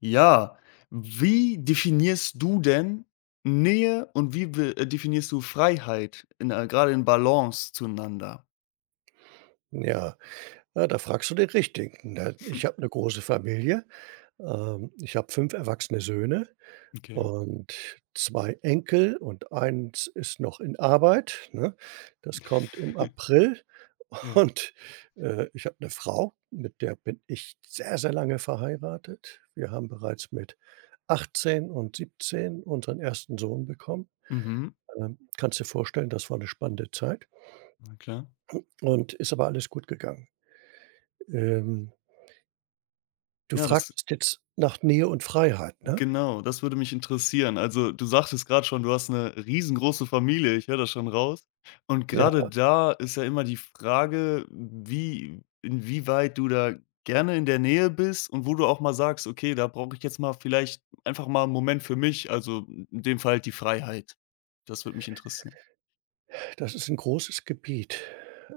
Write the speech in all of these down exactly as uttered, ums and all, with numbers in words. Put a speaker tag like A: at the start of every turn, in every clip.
A: Ja, wie definierst du denn Nähe und wie be äh, definierst du Freiheit in äh, grade in Balance zueinander?
B: Ja, ja, da fragst du den Richtigen, ne? Ich habe 'ne große Familie, ähm, ich habe fünf erwachsene Söhne
A: Okay,
B: und zwei Enkel und eins ist noch in Arbeit, ne? Das kommt im April.
A: ja.
B: Und, äh, ich habe eine Frau, mit der bin ich sehr, sehr lange verheiratet. Wir haben bereits mit achtzehn und siebzehn unseren ersten Sohn bekommen.
A: Mhm,
B: Ähm, kannst dir vorstellen, das war eine spannende Zeit
A: na klar.
B: und ist aber alles gut gegangen. Ähm, du
A: Ja, das
B: fragtest jetzt nach Nähe und Freiheit, ne?
A: genau, das würde mich interessieren. Also, du sagtest gerade schon, du hast eine riesengroße Familie, ich höre das schon raus. Und
B: Ja.
A: gerade da ist ja immer die Frage, wie inwieweit du da gerne in der Nähe bist und wo du auch mal sagst: „Okay, da brauche ich jetzt mal vielleicht einfach mal einen Moment für mich“, also, in dem Fall halt die Freiheit. Das würde mich interessieren.
B: Das ist ein großes Gebiet.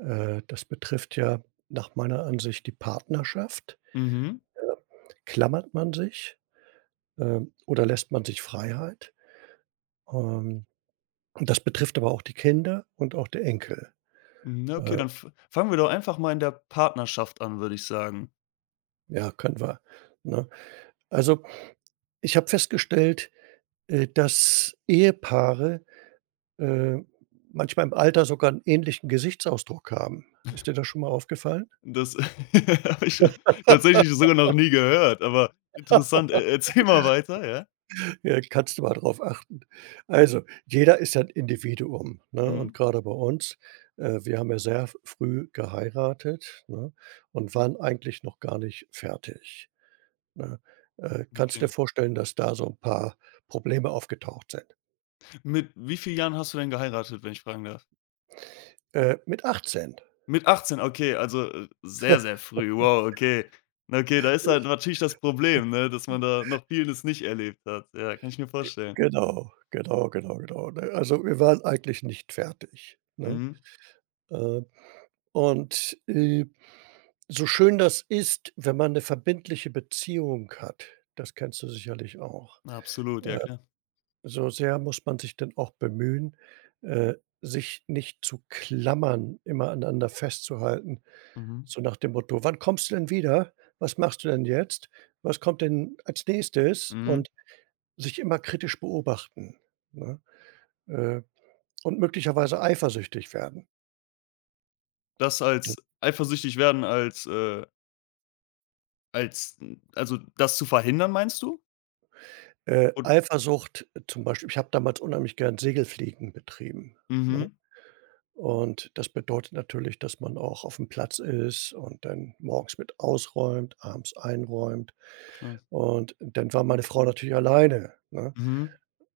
B: Äh, das betrifft ja nach meiner Ansicht die Partnerschaft.
A: Mhm.
B: Ähm, klammert man sich, ähm, oder lässt man sich Freiheit? Ähm, und das betrifft aber auch die Kinder und auch die Enkel.
A: Mhm, okay,
B: Äh,
A: dann f fangen wir doch einfach mal in der Partnerschaft an, würde ich sagen.
B: ja, können wir, ne? Also, ich habe festgestellt, äh, dass Ehepaare, äh, manchmal im Alter sogar einen ähnlichen Gesichtsausdruck haben. Ist dir das schon mal aufgefallen?
A: Das habe ich ja tatsächlich sogar noch nie gehört, aber interessant. E erzähl mal weiter, ja?
B: Ja, kannst du mal drauf achten. Also, jeder ist ja 'n Individuum, ne? Und
A: Mhm,
B: grade bei uns, äh, wir haben ja sehr f früh geheiratet, ne, und waren eigentlich noch gar nicht fertig, ne? Äh, kannst dir
A: okay.
B: vorstellen, dass da so 'n paar Probleme aufgetaucht sind.
A: Mit wie vielen Jahren hast du denn geheiratet, wenn ich fragen darf?
B: Äh, mit achtzehn.
A: Mit achtzehn. Okay, also, äh, sehr, sehr früh. Wow, okay. Na okay, da ist halt
B: Ich
A: natürlich das Problem, ne, dass man da noch vieles nicht erlebt hat. Ja, kann ich mir vorstellen.
B: Genau, genau, genau, genau, ne? Also, wir waren eigentlich nicht fertig, ne?
A: Mhm.
B: Ähm Und, äh, so schön das ist, wenn man eine verbindliche Beziehung hat, das kennst du sicherlich auch.
A: Absolut, ja klar.
B: So sehr muss man sich denn auch bemühen, äh, sich nicht zu klammern, immer aneinander festzuhalten,
A: Mhm.
B: so nach dem Motto: „Wann kommst du denn wieder? Was machst du denn jetzt? Was kommt denn als Nächstes?“
A: Mhm.
B: Und sich immer kritisch beobachten, ne? Äh, und möglicherweise eifersüchtig werden.
A: Das als eifersüchtig werden als, äh als also, das zu verhindern, meinst du?
B: Äh,
A: Und
B: Eifersucht, äh, zum Beispiel ich habe damals unheimlich gern Segelfliegen betrieben, ne?
A: mhm,
B: Und das bedeutet natürlich, dass man auch aufm Platz ist und dann morgens mit ausräumt, abends einräumt.
A: klar.
B: Und dann war meine Frau natürlich alleine, ne?
A: Mhm.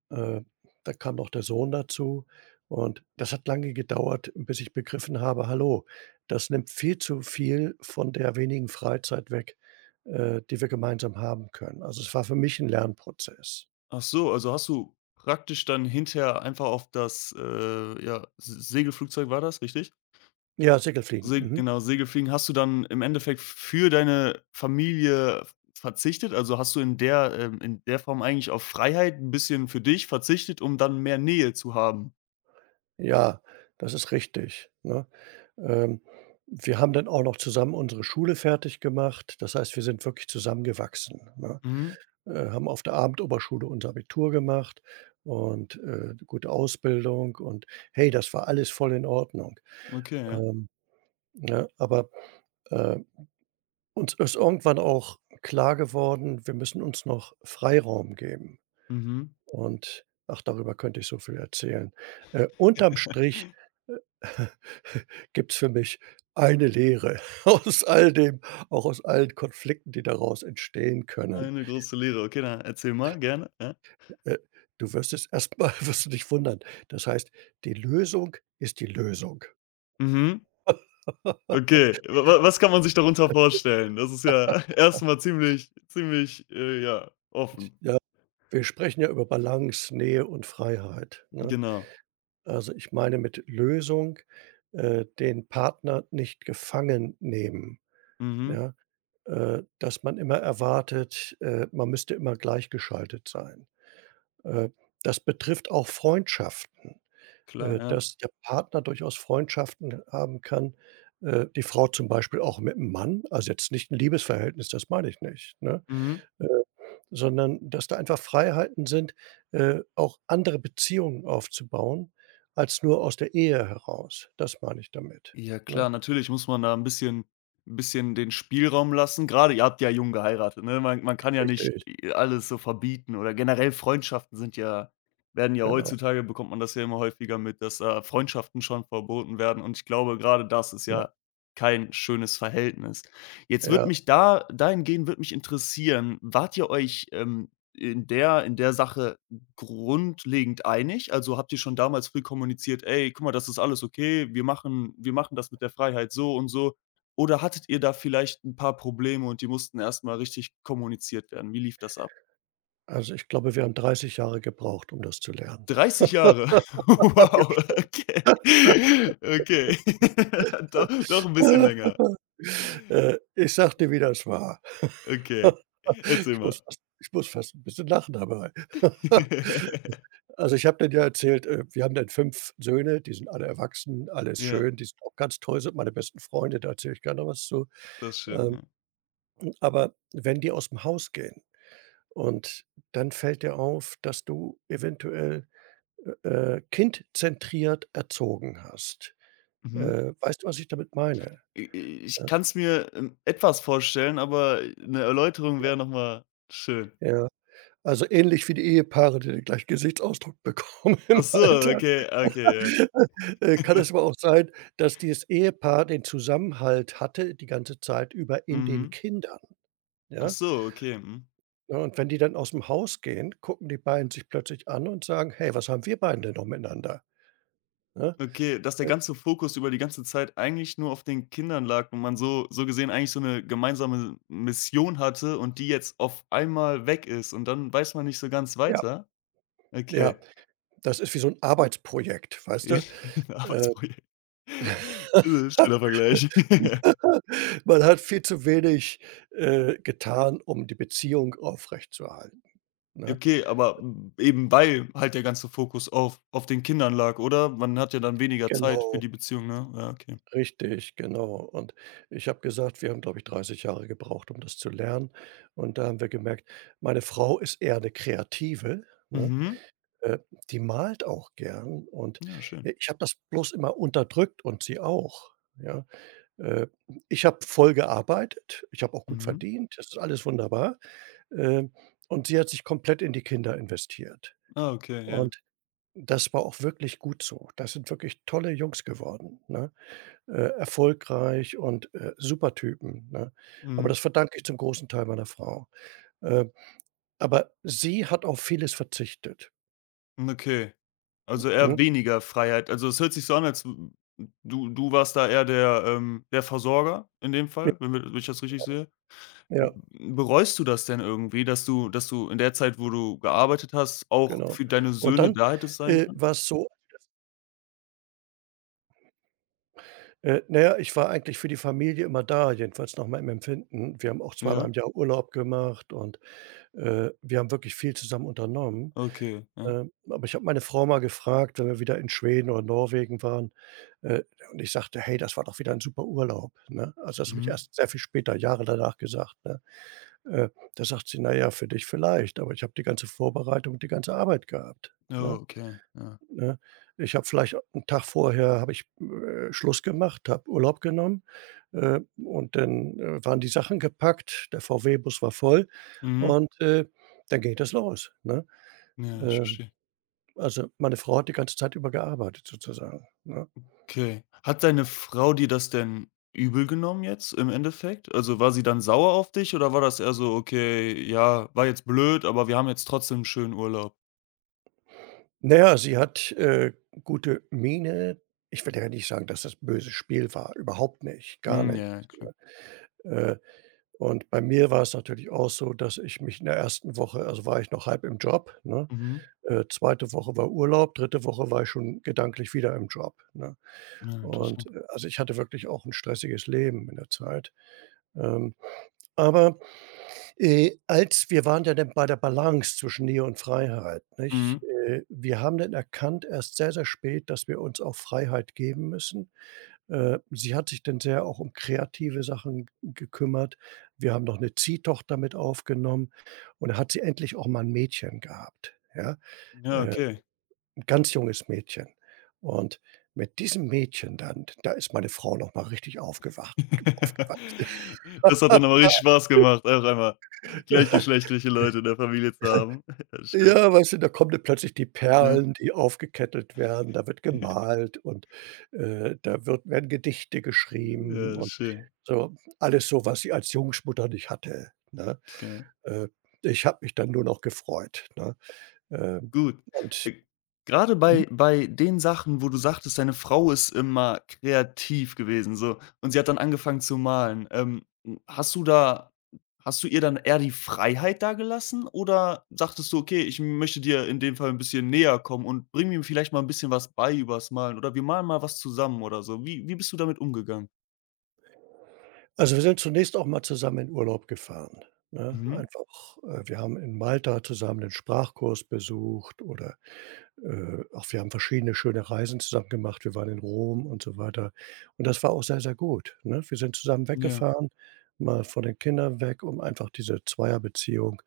B: Äh, da kam noch der Sohn dazu und das hat lange gedauert, bis ich begriffen habe: „Hallo, das nimmt viel zu viel von der wenigen Freizeit weg, äh, die wir gemeinsam haben können.“ Also, es war für mich 'n Lernprozess.
A: Ach so, also hast du praktisch dann hinterher einfach auf das, äh, ja, Se Segelflugzeug war das, richtig?
B: Ja, Segelfliegen,
A: Se
B: mhm.
A: Genau, Segelfliegen hast du dann im Endeffekt für deine Familie verzichtet? Also, hast du in der ähm, in der Form eigentlich auf Freiheit ein bisschen für dich verzichtet, um dann mehr Nähe zu haben?
B: Ja, das ist richtig, ne? Ähm, wir haben dann auch noch zusammen unsere Schule fertig gemacht. Das heißt, wir sind wirklich zusammengewachsen, ne?
A: Mhm,
B: Äh, haben auf der Abendoberschule unser Abitur gemacht und, äh, gute Ausbildung und hey, das war alles voll in Ordnung.
A: okay, ja.
B: Ähm, ne, aber, äh, uns ist irgendwann auch klar geworden, wir müssen uns noch Freiraum geben
A: Mhm.
B: und ach, darüber könnte ich so viel erzählen. Äh, unterm Strich. Gibt's für mich eine Lehre, aus all dem auch aus allen Konflikten, die daraus entstehen können.
A: Eine große Lehre. Okay, dann erzähl mal gerne, ja.
B: Äh, du wirst es erstmal, wirst du dich wundern. Das heißt, die Lösung ist die Lösung.
A: Mhm. Okay, wa wa was kann man sich darunter vorstellen? Das ist ja erst mal ziemlich ziemlich, äh, ja, offen.
B: Ja, wir sprechen ja über Balance, Nähe und Freiheit, ne?
A: Genau.
B: Also, ich meine mit Lösung, äh, den Partner nicht gefangen nehmen,
A: Mhm.
B: ja? Äh, dass man immer erwartet, äh, man müsste immer gleichgeschaltet sein. Äh, das betrifft auch Freundschaften,
A: Klar,
B: äh,
A: ja.
B: dass der Partner durchaus Freundschaften haben kann, äh, die Frau zum Beispiel auch mit dem Mann, also jetzt nicht ein Liebesverhältnis, das meine ich nicht, ne?
A: Mhm.
B: Äh, sondern dass da einfach Freiheiten sind, äh, auch andere Beziehungen aufzubauen als nur aus der Ehe heraus. Das meine ich damit,
A: Ja
B: ne?
A: klar, natürlich muss man da ein bisschen bisschen den Spielraum lassen. Gerade ihr habt ja jung geheiratet, ne? Man man kann ja nicht,
B: Richtig,
A: äh, alles so verbieten oder generell Freundschaften sind ja werden ja
B: genau.
A: heutzutage bekommt man das ja immer häufiger mit, dass, äh, Freundschaften schon verboten werden und ich glaube, gerade das ist
B: Ja,
A: ja kein schönes Verhältnis. Jetzt wird
B: ja.
A: mich da dahingehend wird mich interessieren, wart ihr euch, ähm, in der in der Sache grundlegend einig? Also, habt ihr schon damals früh kommuniziert: „Ey, guck mal, das ist alles okay, wir machen wir machen das mit der Freiheit so und so“? Oder hattet ihr da vielleicht ein paar Probleme und die mussten erst mal richtig kommuniziert werden? Wie lief das ab?
B: Also, ich glaube, wir haben dreißig Jahre gebraucht, um das zu lernen.
A: dreißig Jahre. Wow, okay. Okay. Do doch 'n bisschen länger.
B: Äh, ich sagte, wie das war.
A: Okay. Erzähl
B: Ich muss
A: mal.
B: fast ich muss fast ein bisschen lachen dabei. Also, ich habe denen ja erzählt, äh, wir haben dann fünf Söhne, die sind alle erwachsen, alles
A: Ja,
B: schön, die sind auch ganz toll, sind meine besten Freunde, da erzähle ich gerne was zu.
A: das ist schön,
B: Ähm,
A: ja.
B: aber wenn die aus dem Haus gehen und dann fällt dir auf, dass du eventuell, äh, äh, kindzentriert erzogen hast.
A: Mhm.
B: Äh, weißt du, was ich damit meine?
A: I i- ich
B: Ja,
A: kann's mir, ähm, etwas vorstellen, aber eine Erläuterung wäre noch mal schön.
B: ja. Also, ähnlich wie die Ehepaare, die den gleichen Gesichtsausdruck bekommen im
A: Ach so,
B: Alter.
A: okay, okay, ja.
B: Äh, kann es aber auch sein, dass dieses Ehepaar den Zusammenhalt hatte die ganze Zeit über in den
A: Mhm.
B: Kindern,
A: Ach
B: ja?
A: so, okay, mhm.
B: Ja, und wenn die dann aus'm Haus gehen, gucken die beiden sich plötzlich an und sagen: „Hey, was haben wir beiden denn noch miteinander?“ Ne?
A: Okay, dass der ganze Fokus über die ganze Zeit eigentlich nur auf den Kindern lag und man so so gesehen eigentlich so eine gemeinsame Mission hatte und die jetzt auf einmal weg ist und dann weiß man nicht so ganz
B: Ja,
A: weiter? Okay.
B: ja, das ist wie so 'n Arbeitsprojekt, weißt du?
A: Ein
B: Äh,
A: Arbeitsprojekt. Äh, schöner Vergleich.
B: man hat viel zu wenig, äh, getan, um die Beziehung aufrechtzuerhalten, ne?
A: Okay, aber m, eben weil halt der ganze Fokus auf auf den Kindern lag, oder? Man hat ja dann weniger Zeit für
B: Genau.
A: die Beziehung, ne? Ja, okay.
B: Richtig, genau. Und ich habe gesagt, wir haben, glaube ich, dreißig Jahre gebraucht, um das zu lernen. Und da haben wir gemerkt, meine Frau ist eher eine Kreative, ne?
A: Mhm.
B: Äh, die malt auch gern und,
A: Ja, schön.
B: äh, ich habe das bloß immer unterdrückt und sie auch, ja? Äh, ich habe voll gearbeitet, ich habe auch gut
A: Mhm.
B: verdient, das ist alles wunderbar, ähm, und sie hat sich komplett in die Kinder investiert.
A: Ah, okay, ja.
B: Und das war auch wirklich gut so. Das sind wirklich tolle Jungs geworden, ne? äh, erfolgreich und, äh, super Typen, ne? Aber
A: Mhm.
B: das verdanke ich zum großen Teil meiner Frau. Äh, aber sie hat auf vieles verzichtet,
A: Hm, okay. Also, eher
B: ne?
A: weniger Freiheit. Also, es hört sich so an, als w du du warst da eher der, ähm der Versorger in dem Fall, wenn wir wenn ich das richtig sehe.
B: Ja,
A: Bereust du das denn irgendwie, dass du dass du in der Zeit, wo du gearbeitet hast, auch
B: genau.
A: für deine
B: Und
A: Söhne
B: dann,
A: da hättest sein
B: äh,
A: können?
B: war's so, äh, na ja, ich war eigentlich für die Familie immer da, jedenfalls nach meinem Empfinden. Wir haben auch zweimal im
A: Ja?
B: Jahr Urlaub gemacht und, äh, wir haben wirklich viel zusammen unternommen.
A: Okay, ja.
B: Ähm, aber ich habe meine Frau mal gefragt, wenn wir wieder in Schweden oder Norwegen waren, äh, und ich sagte: „Hey, das war doch wieder ein super Urlaub“, ne? Also, das habe ich
A: Mhm.
B: erst sehr viel später, Jahre danach gesagt, ne? Äh, da sagt sie: „Na ja, für dich vielleicht, aber ich habe die ganze Vorbereitung, die ganze Arbeit gehabt“,
A: Oh,
B: ne,
A: okay, ja.
B: ne? Ich habe vielleicht 'n Tag vorher habe ich, äh, Schluss gemacht, habe Urlaub genommen, äh, und dann, äh, waren die Sachen gepackt, der V W-Bus war voll
A: Mhm.
B: und, äh, dann geht es los, ne?
A: Ja, ich
B: Ähm
A: verstehe.
B: also, meine Frau hat die ganze Zeit über gearbeitet sozusagen, ne?
A: Okay. Hat deine Frau dir das denn übel genommen jetzt im Endeffekt? Also, war sie dann sauer auf dich oder war das eher so: „Okay, ja, war jetzt blöd, aber wir haben jetzt trotzdem 'n schönen Urlaub?“
B: Na ja, sie hat, äh, gute Miene. Ich will ja nicht sagen, dass das böses Spiel war, überhaupt nicht, gar
A: Hm, ja,
B: nicht.
A: ja, klar.
B: Äh, und bei mir war's natürlich auch so, dass ich mich in der ersten Woche also, war ich noch halb im Job, ne?
A: Mhm.
B: Äh, zweite. Woche war Urlaub, dritte Woche war ich schon gedanklich wieder im Job, ne?
A: Ja,
B: Und,
A: interessant.
B: äh, also, ich hatte wirklich auch 'n stressiges Leben in der Zeit. Ähm, aber Äh, als wir waren ja dann bei der Balance zwischen Nähe und Freiheit, nicht?
A: Mhm.
B: Äh, wir haben dann erkannt erst sehr, sehr spät, dass wir uns auch Freiheit geben müssen. Äh, sie hat sich dann sehr auch um kreative Sachen gekümmert. Wir haben noch eine Ziehtochter mit aufgenommen und da hat sie endlich auch mal ein Mädchen gehabt, ja?
A: Ja,
B: Äh,
A: okay.
B: 'n ganz junges Mädchen. Und mit diesem Mädchen dann, da ist meine Frau noch mal richtig aufgewacht aufgewacht.
A: Das hat dann aber richtig Spaß gemacht, auf einmal gleichgeschlechtliche Leute in der Familie zu haben. Ja, schön,
B: Ja, weißt du, da kommen dann plötzlich die
A: ne?
B: Perlen, die aufgekettelt werden, da wird gemalt und, äh, da wird werden Gedichte geschrieben
A: Ja,
B: und
A: schön,
B: so alles so, was ich als Jungschmutter nicht hatte, ne?
A: klar.
B: Äh, ich habe mich dann nur noch gefreut, ne? Ähm,
A: Gut.
B: und
A: Äh, grade
B: mhm,
A: bei bei den Sachen, wo du sagtest, deine Frau ist immer kreativ gewesen so und sie hat dann angefangen zu malen. Ähm, hm, hast du da hast du ihr dann eher die Freiheit da gelassen oder sagtest du: „Okay, ich möchte dir in dem Fall ein bisschen näher kommen und bring mir vielleicht mal ein bisschen was bei übers Malen oder wir malen mal was zusammen“ oder so? Wie wie bist du damit umgegangen?
B: also, wir sind zunächst auch mal zusammen in Urlaub gefahren, ne?
A: Mhm.
B: Einfach äh, wir haben in Malta zusammen den Sprachkurs besucht oder Äh, auch wir haben verschiedene schöne Reisen zusammen gemacht. Wir waren in Rom und so weiter. Und das war auch sehr, sehr gut, ne? Wir sind zusammen
A: Ja,
B: weggefahren, mal von den Kindern weg, um einfach diese Zweierbeziehung,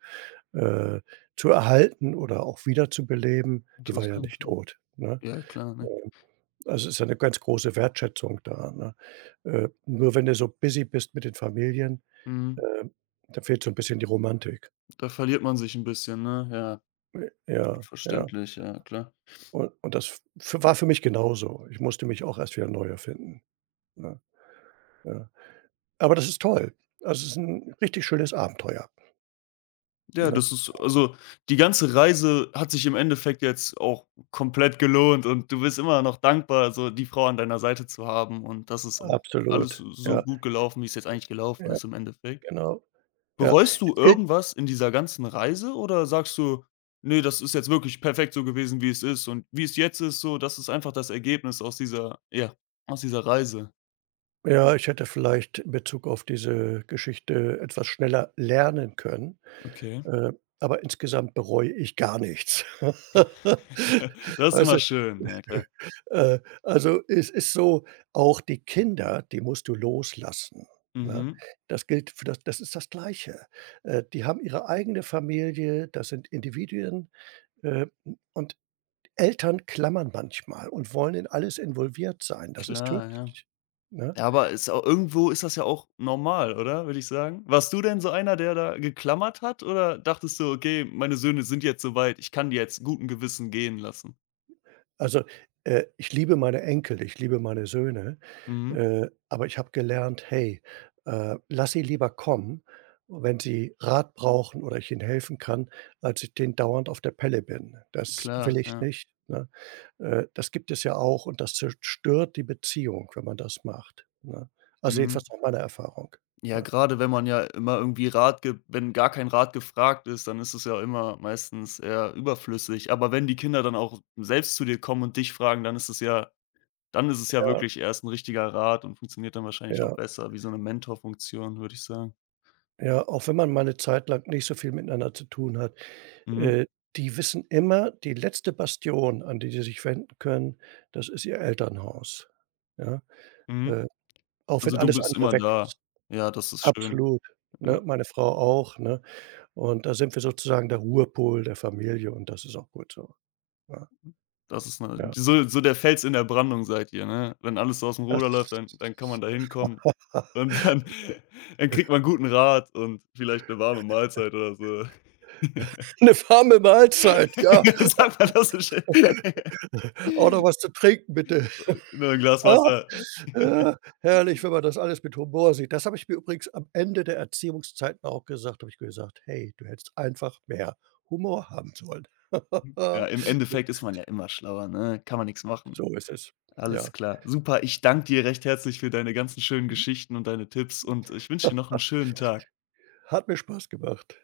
B: äh, zu erhalten oder auch wiederzubeleben. Die war ja
A: interessant,
B: nicht
A: ja.
B: tot, ne?
A: Ja, klar, ne?
B: Ähm, also, ist ja 'ne ganz große Wertschätzung da, ne? Äh, nur wenn du so busy bist mit den Familien,
A: Mhm.
B: ähm, da fehlt so ein bisschen die Romantik.
A: Da verliert man sich ein bisschen, ne? Ja,
B: Ja, ja.
A: verständlich, ja, klar.
B: Und und das f war für mich genauso. Ich musste mich auch erst wieder neu erfinden. Ne, ja. Aber das ist toll. Also, es ist ein richtig schönes Abenteuer.
A: Ja,
B: Ne?
A: das ist also, die ganze Reise hat sich im Endeffekt jetzt auch komplett gelohnt und du bist immer noch dankbar, so die Frau an deiner Seite zu haben und das ist auch alles
B: Absolut.
A: so
B: Ja,
A: gut gelaufen, wie es jetzt eigentlich gelaufen
B: ja,
A: ist im Endeffekt.
B: genau. Ja.
A: Bereust du
B: Es gilt
A: irgendwas in dieser ganzen Reise oder sagst du: nee, das ist jetzt wirklich perfekt so gewesen, wie es ist und wie es jetzt ist so, das ist einfach das Ergebnis aus dieser ja, aus dieser Reise.“
B: ja, ich hätte vielleicht in Bezug auf diese Geschichte etwas schneller lernen können,
A: Okay.
B: äh, aber insgesamt bereue ich gar nichts.
A: Das ist
B: Weißt du?
A: immer schön, ja klar.
B: Äh, also, es ist so, auch die Kinder, die musst du loslassen, ne?
A: Mhm.
B: Das gilt für das das ist das Gleiche. Äh, die haben ihre eigene Familie, das sind Individuen, äh, u und Eltern klammern manchmal und wollen in alles involviert sein. Das ist
A: Klar, ja.
B: tödlich, ne?
A: Ja, aber ist auch irgendwo ist das ja auch normal, oder? Würde ich sagen. Warst du denn so einer, der da geklammert hat oder dachtest du: „Okay, meine Söhne sind jetzt so weit, ich kann die jetzt guten Gewissen gehen lassen?“
B: Also, äh, ich liebe meine Enkel, ich liebe meine Söhne,
A: Mhm,
B: äh, aber ich habe gelernt: „Hey, äh, lass sie lieber kommen, wenn sie Rat brauchen oder ich ihnen helfen kann, als ich denen dauernd auf der Pelle bin.“ Das will
A: klar,
B: ich
A: ja.
B: nicht, ne? Äh, das gibt es ja auch und das zerstört die Beziehung, wenn man das macht, ne? Also,
A: Mhm.
B: jedenfalls nach meiner Erfahrung,
A: Ja,
B: ne?
A: grade wenn man ja immer irgendwie Rat gibt wenn gar kein Rat gefragt ist, dann ist es ja immer meistens eher überflüssig. Aber wenn die Kinder dann auch selbst zu dir kommen und dich fragen, dann ist es ja dann ist es ja
B: Ja,
A: wirklich erst ein richtiger Rat und funktioniert dann wahrscheinlich auch
B: ja,
A: besser, wie so eine Mentorfunktion, würde ich sagen.
B: ja, auch wenn man mal 'ne Zeit lang nicht so viel miteinander zu tun hat.
A: Mhm,
B: Äh, die wissen immer, die letzte Bastion, an die sie sich wenden können, das ist ihr Elternhaus, ja?
A: mhm.
B: Äh, auch wenn
A: Also, du
B: alles
A: bist
B: andere
A: immer
B: weg
A: da.
B: ist.
A: Ja, das ist schön.
B: Absolut,
A: Ja,
B: ne? Meine Frau auch, ne? Und da sind wir sozusagen der Ruhepol der Familie und das ist auch gut so, ja.
A: das ist 'ne
B: Ja,
A: so so der Fels in der Brandung seid ihr, ne? Wenn alles so ausm
B: das
A: Ruder läuft, dann dann kann man da hinkommen
B: 'ne
A: und dann dann kriegt man guten Rat und vielleicht 'ne warme Mahlzeit oder so.
B: warme Mahlzeit, ja.
A: Sagt man das so schön?
B: Auch noch was zu trinken, bitte.
A: Nur 'n Glas
B: Ja?
A: Wasser.
B: Äh, herrlich, wenn man das alles mit Humor sieht. Das habe ich mir übrigens am Ende der Erziehungszeiten auch gesagt, habe ich gesagt: „Hey, du hättest einfach mehr Humor haben sollen.“
A: Ja, im Endeffekt ist man ja immer schlauer, ne? Kann man nix machen.
B: So ist es. Ja.
A: Alles klar. Super, ich danke dir recht herzlich für deine ganzen schönen Geschichten und deine Tipps und ich wünsche dir noch 'n schönen Tag.
B: Hat mir Spaß gemacht.